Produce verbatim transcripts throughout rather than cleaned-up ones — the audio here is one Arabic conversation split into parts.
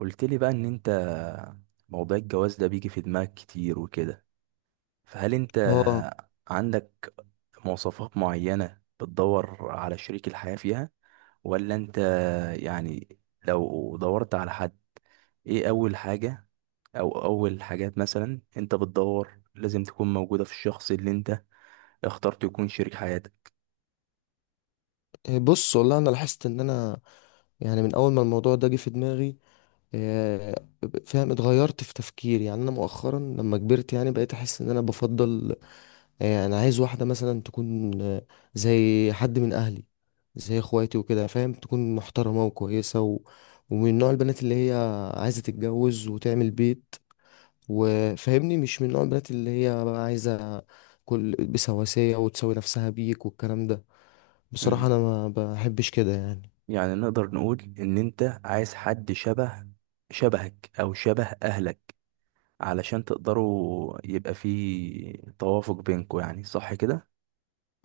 قلت لي بقى ان انت موضوع الجواز ده بيجي في دماغك كتير وكده. فهل انت اه. عندك مواصفات معينة بتدور على شريك الحياة فيها، ولا انت يعني لو دورت على حد، ايه اول حاجة او اول حاجات مثلا انت بتدور لازم تكون موجودة في الشخص اللي انت اخترت يكون شريك حياتك؟ آه، بص والله انا لاحظت ان انا يعني من اول ما الموضوع ده جه في دماغي، آه، فاهم اتغيرت في تفكيري. يعني انا مؤخرا لما كبرت يعني بقيت احس ان انا بفضل. آه، انا عايز واحده مثلا تكون آه، زي حد من اهلي، زي اخواتي وكده، فاهم تكون محترمه وكويسه و... ومن نوع البنات اللي هي عايزه تتجوز وتعمل بيت، وفاهمني مش من نوع البنات اللي هي بقى عايزه كل بسواسيه وتساوي نفسها بيك والكلام ده. بصراحة مم. انا ما بحبش كده يعني. يعني نقدر نقول ان انت عايز حد شبه، شبهك او شبه اهلك، علشان تقدروا يبقى في توافق بينكم، يعني صح كده؟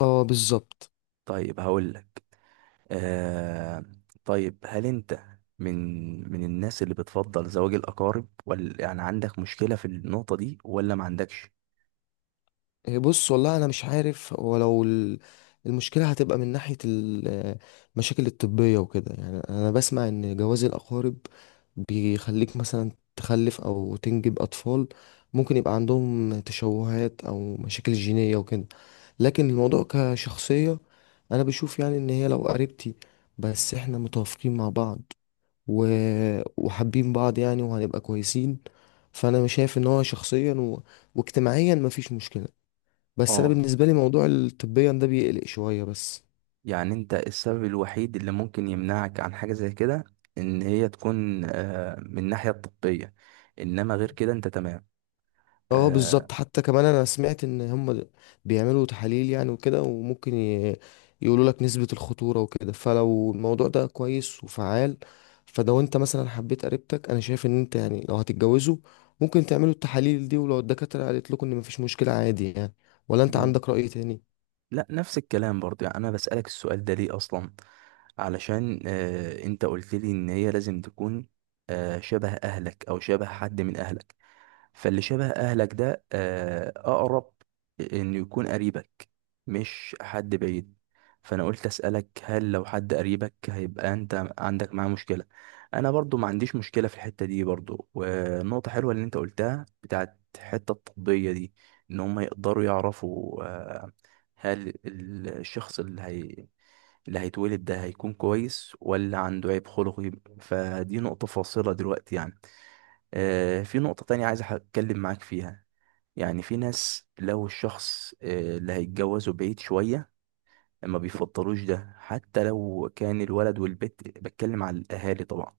اه بالظبط. طيب هقول لك آه طيب، هل انت من من الناس اللي بتفضل زواج الأقارب، ولا يعني عندك مشكلة في النقطة دي ولا ما عندكش؟ إيه، بص والله انا مش عارف، ولو المشكلة هتبقى من ناحية ال- المشاكل الطبية وكده. يعني انا بسمع ان جواز الاقارب بيخليك مثلا تخلف او تنجب اطفال ممكن يبقى عندهم تشوهات او مشاكل جينية وكده. لكن الموضوع كشخصية انا بشوف يعني ان هي لو قريبتي، بس احنا متوافقين مع بعض و... وحابين بعض يعني، وهنبقى كويسين. فانا شايف ان هو شخصيا و... واجتماعيا مفيش مشكله. بس انا اه، بالنسبه لي موضوع الطبيا ده بيقلق شويه بس. يعني انت السبب الوحيد اللي ممكن يمنعك عن حاجة زي كده ان هي تكون آه من الناحية الطبية، انما غير كده انت تمام؟ اه آه بالظبط. حتى كمان انا سمعت ان هم د- بيعملوا تحاليل يعني وكده، وممكن ي... يقولوا لك نسبه الخطوره وكده. فلو الموضوع ده كويس وفعال، فلو انت مثلا حبيت قريبتك، انا شايف ان انت يعني لو هتتجوزوا ممكن تعملوا التحاليل دي، ولو الدكاتره قالت لكم ان مفيش مشكله عادي يعني. ولا انت عندك رأي تاني؟ لا، نفس الكلام برضه. يعني انا بسألك السؤال ده ليه اصلا؟ علشان آه انت قلت لي ان هي لازم تكون آه شبه اهلك او شبه حد من اهلك، فاللي شبه اهلك ده آه، اقرب انه يكون قريبك، مش حد بعيد، فانا قلت اسالك هل لو حد قريبك هيبقى انت عندك معاه مشكله. انا برضو ما عنديش مشكله في الحته دي برضو، والنقطه حلوه اللي انت قلتها بتاعت الحته الطبيه دي، ان هم يقدروا يعرفوا آه، هل ال- الشخص اللي هي اللي هيتولد ده هيكون كويس ولا عنده عيب خلقي. فدي نقطه فاصله دلوقتي يعني. آه، في نقطة تانية عايز أح- أتكلم معاك فيها. يعني في ناس لو الشخص آه، اللي هيتجوزه بعيد شوية ما بيفضلوش ده، حتى لو كان الولد والبت، بتكلم على الأهالي طبعا.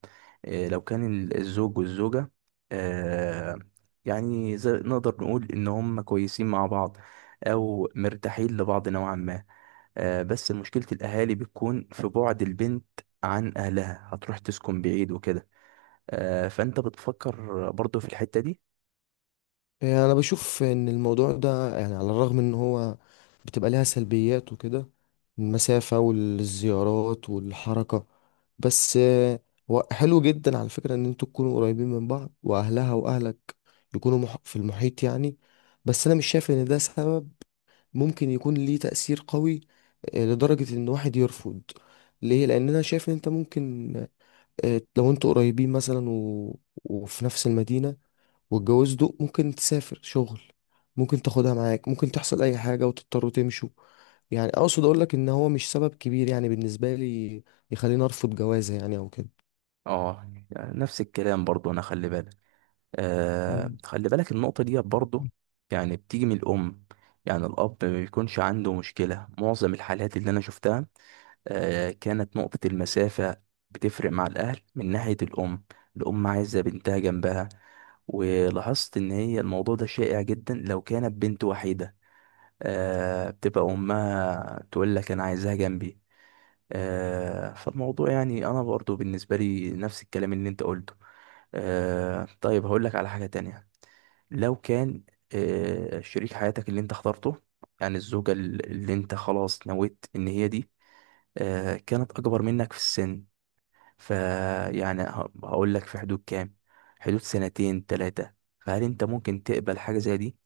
آه، لو كان ال- الزوج والزوجة، آه، يعني زي نقدر نقول إن هم كويسين مع بعض أو مرتاحين لبعض نوعا ما، آه، بس مشكلة الأهالي بتكون في بعد البنت عن أهلها، هتروح تسكن بعيد وكده. آه، فأنت بتفكر برضو في الحتة دي؟ يعني انا بشوف ان الموضوع ده يعني على الرغم ان هو بتبقى ليها سلبيات وكده، المسافة والزيارات والحركة. بس آه، هو حلو جدا على فكرة ان انتوا تكونوا قريبين من بعض، واهلها واهلك يكونوا مح- في المحيط يعني. بس انا مش شايف ان ده سبب ممكن يكون ليه تأثير قوي، آه، لدرجة ان واحد يرفض. ليه؟ لان انا شايف ان انت ممكن، آه، لو انتوا قريبين مثلا و... وفي نفس المدينة والجواز ده، ممكن تسافر شغل، ممكن تاخدها معاك، ممكن تحصل اي حاجة وتضطروا تمشوا. يعني اقصد اقول لك ان هو مش سبب كبير يعني بالنسبة لي يخليني ارفض جوازة يعني او كده. اه، يعني نفس الكلام برضو. انا خلي بالك، آه مم. خلي بالك النقطة دي برضو، يعني بتيجي من الأم. يعني الأب ما بيكونش عنده مشكلة. معظم الحالات اللي أنا شفتها آه كانت نقطة المسافة بتفرق مع الأهل من ناحية الأم. الأم عايزة بنتها جنبها. ولاحظت إن هي الموضوع ده شائع جدا لو كانت بنت وحيدة، آه بتبقى أمها تقول لك أنا عايزها جنبي. آه، فالموضوع يعني انا برضو بالنسبه لي نفس الكلام اللي انت قلته. آه، طيب هقول لك على حاجه تانية. لو كان آه، شريك حياتك اللي انت اخترته، يعني الزوجه ال- اللي انت خلاص نويت ان هي دي، آه، كانت اكبر منك في السن، فيعني هقول لك في حدود كام، حدود سنتين ثلاثه، فهل انت ممكن تقبل حاجه زي دي؟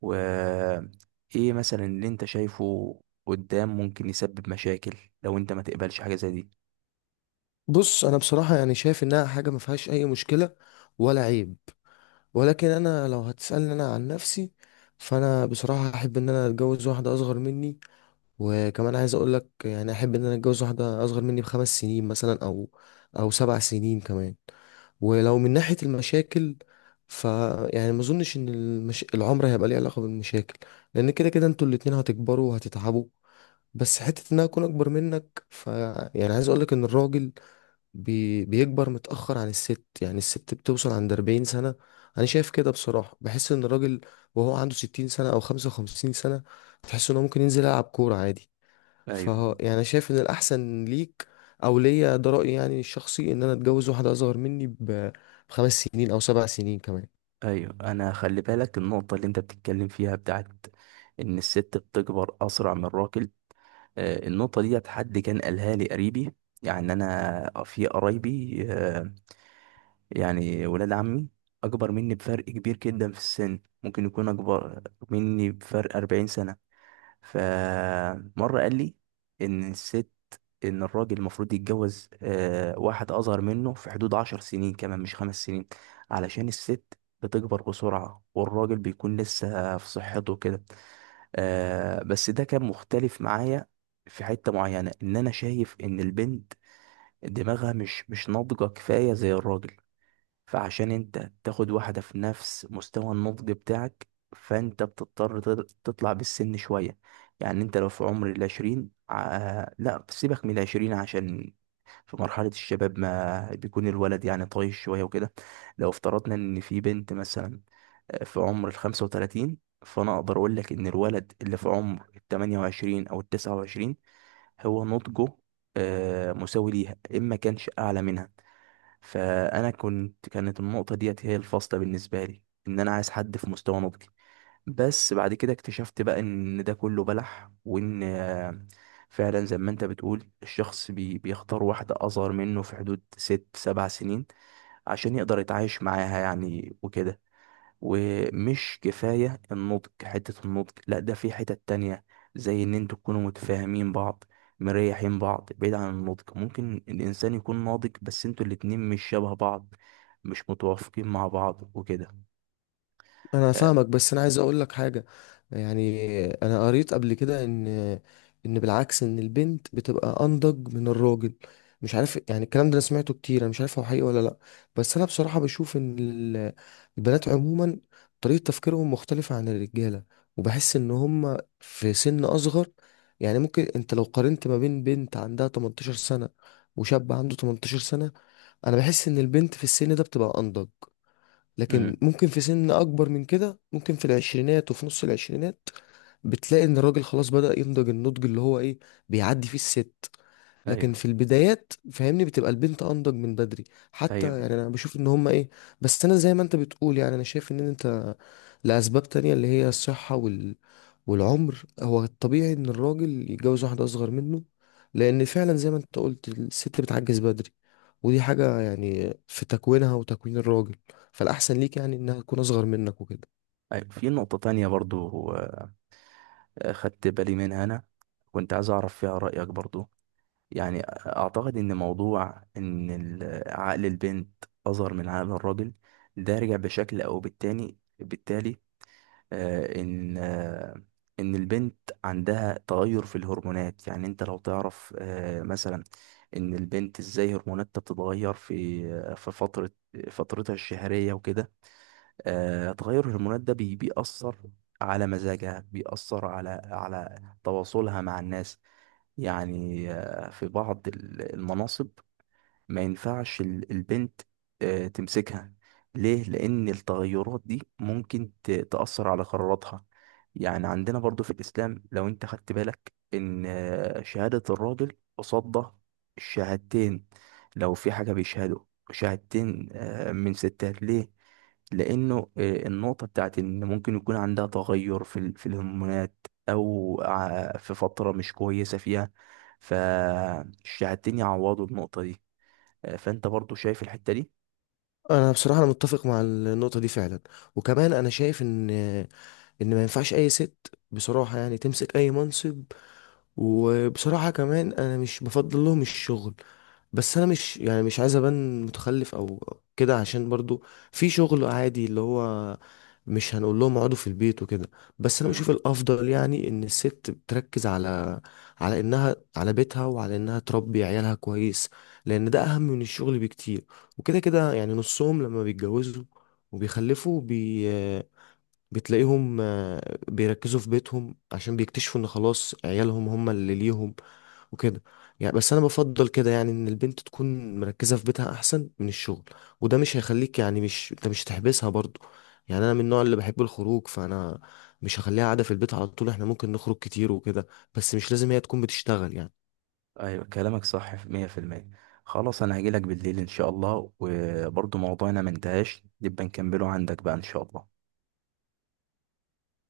وايه مثلا اللي انت شايفه قدام ممكن يسبب مشاكل لو انت ما تقبلش حاجه زي دي؟ بص انا بصراحة يعني شايف انها حاجة ما فيهاش اي مشكلة ولا عيب، ولكن انا لو هتسألني انا عن نفسي، فانا بصراحة احب ان انا اتجوز واحدة اصغر مني. وكمان عايز اقول لك يعني احب ان انا اتجوز واحده اصغر مني بخمس سنين مثلا او او سبع سنين كمان. ولو من ناحيه المشاكل، ف يعني ما اظنش ان المش... العمر هيبقى ليه علاقه بالمشاكل، لان كده كده انتوا الاتنين هتكبروا وهتتعبوا. بس حته ان انا اكون اكبر منك، ف يعني عايز اقول لك ان الراجل بي... بيكبر متاخر عن الست. يعني الست بتوصل عند اربعين سنة سنه، انا شايف كده بصراحه. بحس ان الراجل وهو عنده ستين سنة سنه او خمسة وخمسين سنة سنه تحس ان هو ممكن ينزل يلعب كوره عادي. ايوه. فهو يعني أنا شايف ان الاحسن ليك او ليا، ده رايي يعني الشخصي، ان انا اتجوز واحده اصغر مني ب- بخمس سنين او سبع سنين كمان. ايوه، انا خلي بالك النقطه اللي انت بتتكلم فيها بتاعت ان الست بتكبر اسرع من الراجل. آه، النقطه دي حد كان قالها لي قريبي. يعني انا في قرايبي آه، يعني ولاد عمي اكبر مني بفرق كبير جدا في السن، ممكن يكون اكبر مني بفرق أربعين سنه. فمرة قال لي إن الست، إن الراجل المفروض يتجوز آه، واحد أصغر منه في حدود عشر سنين كمان، مش خمس سنين، علشان الست بتكبر بسرعة والراجل بيكون لسه في صحته كده. آه، بس ده كان مختلف معايا في حتة معينة، إن أنا شايف إن البنت دماغها مش مش ناضجة كفاية زي الراجل، فعشان انت تاخد واحدة في نفس مستوى النضج بتاعك فانت بتضطر تض- تطلع بالسن شوية. يعني انت لو في عمر العشرين ع- لا سيبك من العشرين عشان في مرحلة الشباب ما بيكون الولد يعني طايش شوية وكده. لو افترضنا ان في بنت مثلا آه، في عمر الخمسة وتلاتين، فانا اقدر اقول لك ان الولد اللي في عمر التمانية وعشرين او التسعة وعشرين هو نضجه آه، مساوي ليها اما كانش اعلى منها. فانا كنت، كانت النقطه ديت هي الفاصله بالنسبه لي، ان انا عايز حد في مستوى نضجي. بس بعد كده اكتشفت بقى ان ده كله بلح، وان آه، فعلا زي ما انت بتقول الشخص بي بيختار واحده اصغر منه في حدود ست سبع سنين عشان يقدر يتعايش معاها يعني وكده. ومش كفاية النضج، حتة النضج لا، ده في حتة تانية، زي ان انتوا تكونوا متفاهمين بعض، مريحين بعض، بعيد عن النضج. ممكن الانسان يكون ناضج بس انتوا الاتنين مش شبه بعض، مش متوافقين مع بعض وكده. انا آه، فاهمك، بس انا عايز اقول لك حاجه. يعني انا قريت قبل كده ان ان بالعكس، ان البنت بتبقى انضج من الراجل. مش عارف يعني، الكلام ده انا سمعته كتير انا مش عارف هو حقيقي ولا لا. بس انا بصراحه بشوف ان ال- البنات عموما طريقه تفكيرهم مختلفه عن الرجاله، وبحس ان هم في سن اصغر. يعني ممكن انت لو قارنت ما بين بنت عندها تمنتاشر سنة سنه وشاب عنده تمنتاشر سنة سنه، انا بحس ان البنت في السن ده بتبقى انضج. لكن امم ممكن في سن اكبر من كده، ممكن في العشرينات وفي نص العشرينات، بتلاقي ان الراجل خلاص بدأ ينضج، النضج اللي هو ايه بيعدي فيه الست. لكن ايوه. في البدايات فاهمني بتبقى البنت انضج من بدري. حتى ايوه. يعني انا بشوف ان هما ايه. بس انا زي ما انت بتقول يعني انا شايف ان انت لاسباب تانية اللي هي الصحة وال... والعمر هو الطبيعي ان الراجل يتجوز واحدة اصغر منه. لان فعلا زي ما انت قلت الست بتعجز بدري، ودي حاجة يعني في تكوينها وتكوين الراجل. فالاحسن ليك يعني انها تكون اصغر منك وكده. ايوه، في نقطة تانية برضو آه، خدت بالي منها انا، كنت عايز اعرف فيها رأيك برضو. يعني اعتقد ان موضوع ان ال- عقل البنت اصغر من عقل الراجل، ده رجع بشكل او بالتاني بالتالي آه، ان آه، ان البنت عندها تغير في الهرمونات. يعني انت لو تعرف آه، مثلا ان البنت ازاي هرموناتها بتتغير في آه، في فترة فترتها الشهرية وكده. آه، تغير الهرمونات ده بي- بيأثر على مزاجها، بيأثر على على تواصلها مع الناس. يعني آه، في بعض ال- المناصب ما ينفعش ال- البنت آه، تمسكها. ليه؟ لان التغيرات دي ممكن ت- تأثر على قراراتها. يعني عندنا برضو في الاسلام، لو انت خدت بالك، ان آه، شهادة الراجل قصاد الشهادتين، لو في حاجة بيشهدوا شهادتين آه، من ستات ليه، لانه آه، النقطه بتاعت ان ممكن يكون عندها تغير في ال- في الهرمونات او ع- في فتره مش كويسه فيها، فالشهادتين يعوضوا النقطه دي. آه، فانت برضو شايف الحتة دي؟ انا بصراحة انا متفق مع النقطة دي فعلا، وكمان انا شايف ان ان ما ينفعش اي ست بصراحة يعني تمسك اي منصب. وبصراحة كمان انا مش بفضل لهم الشغل. بس انا مش يعني مش عايز ابان متخلف او كده، عشان برضو في شغل عادي اللي هو مش هنقول لهم اقعدوا في البيت وكده. بس انا مم. بشوف الافضل يعني ان الست بتركز على على انها على بيتها وعلى انها تربي عيالها كويس، لان ده اهم من الشغل بكتير. وكده كده يعني نصهم لما بيتجوزوا وبيخلفوا بي بتلاقيهم، آه، بيركزوا في بيتهم عشان بيكتشفوا ان خلاص عيالهم هم اللي ليهم وكده. يعني بس انا بفضل كده يعني ان البنت تكون مركزة في بيتها احسن من الشغل. وده مش هيخليك يعني، مش انت مش هتحبسها برضو. يعني انا من النوع اللي بحب الخروج، فانا مش هخليها قاعدة في البيت على طول، احنا ممكن نخرج كتير وكده. بس مش لازم هي تكون بتشتغل يعني. ايوه، كلامك صح في مية في المية. خلاص انا هجيلك بالليل ان شاء الله، وبرضو موضوعنا ما انتهاش، نبقى نكمله عندك بقى ان شاء الله.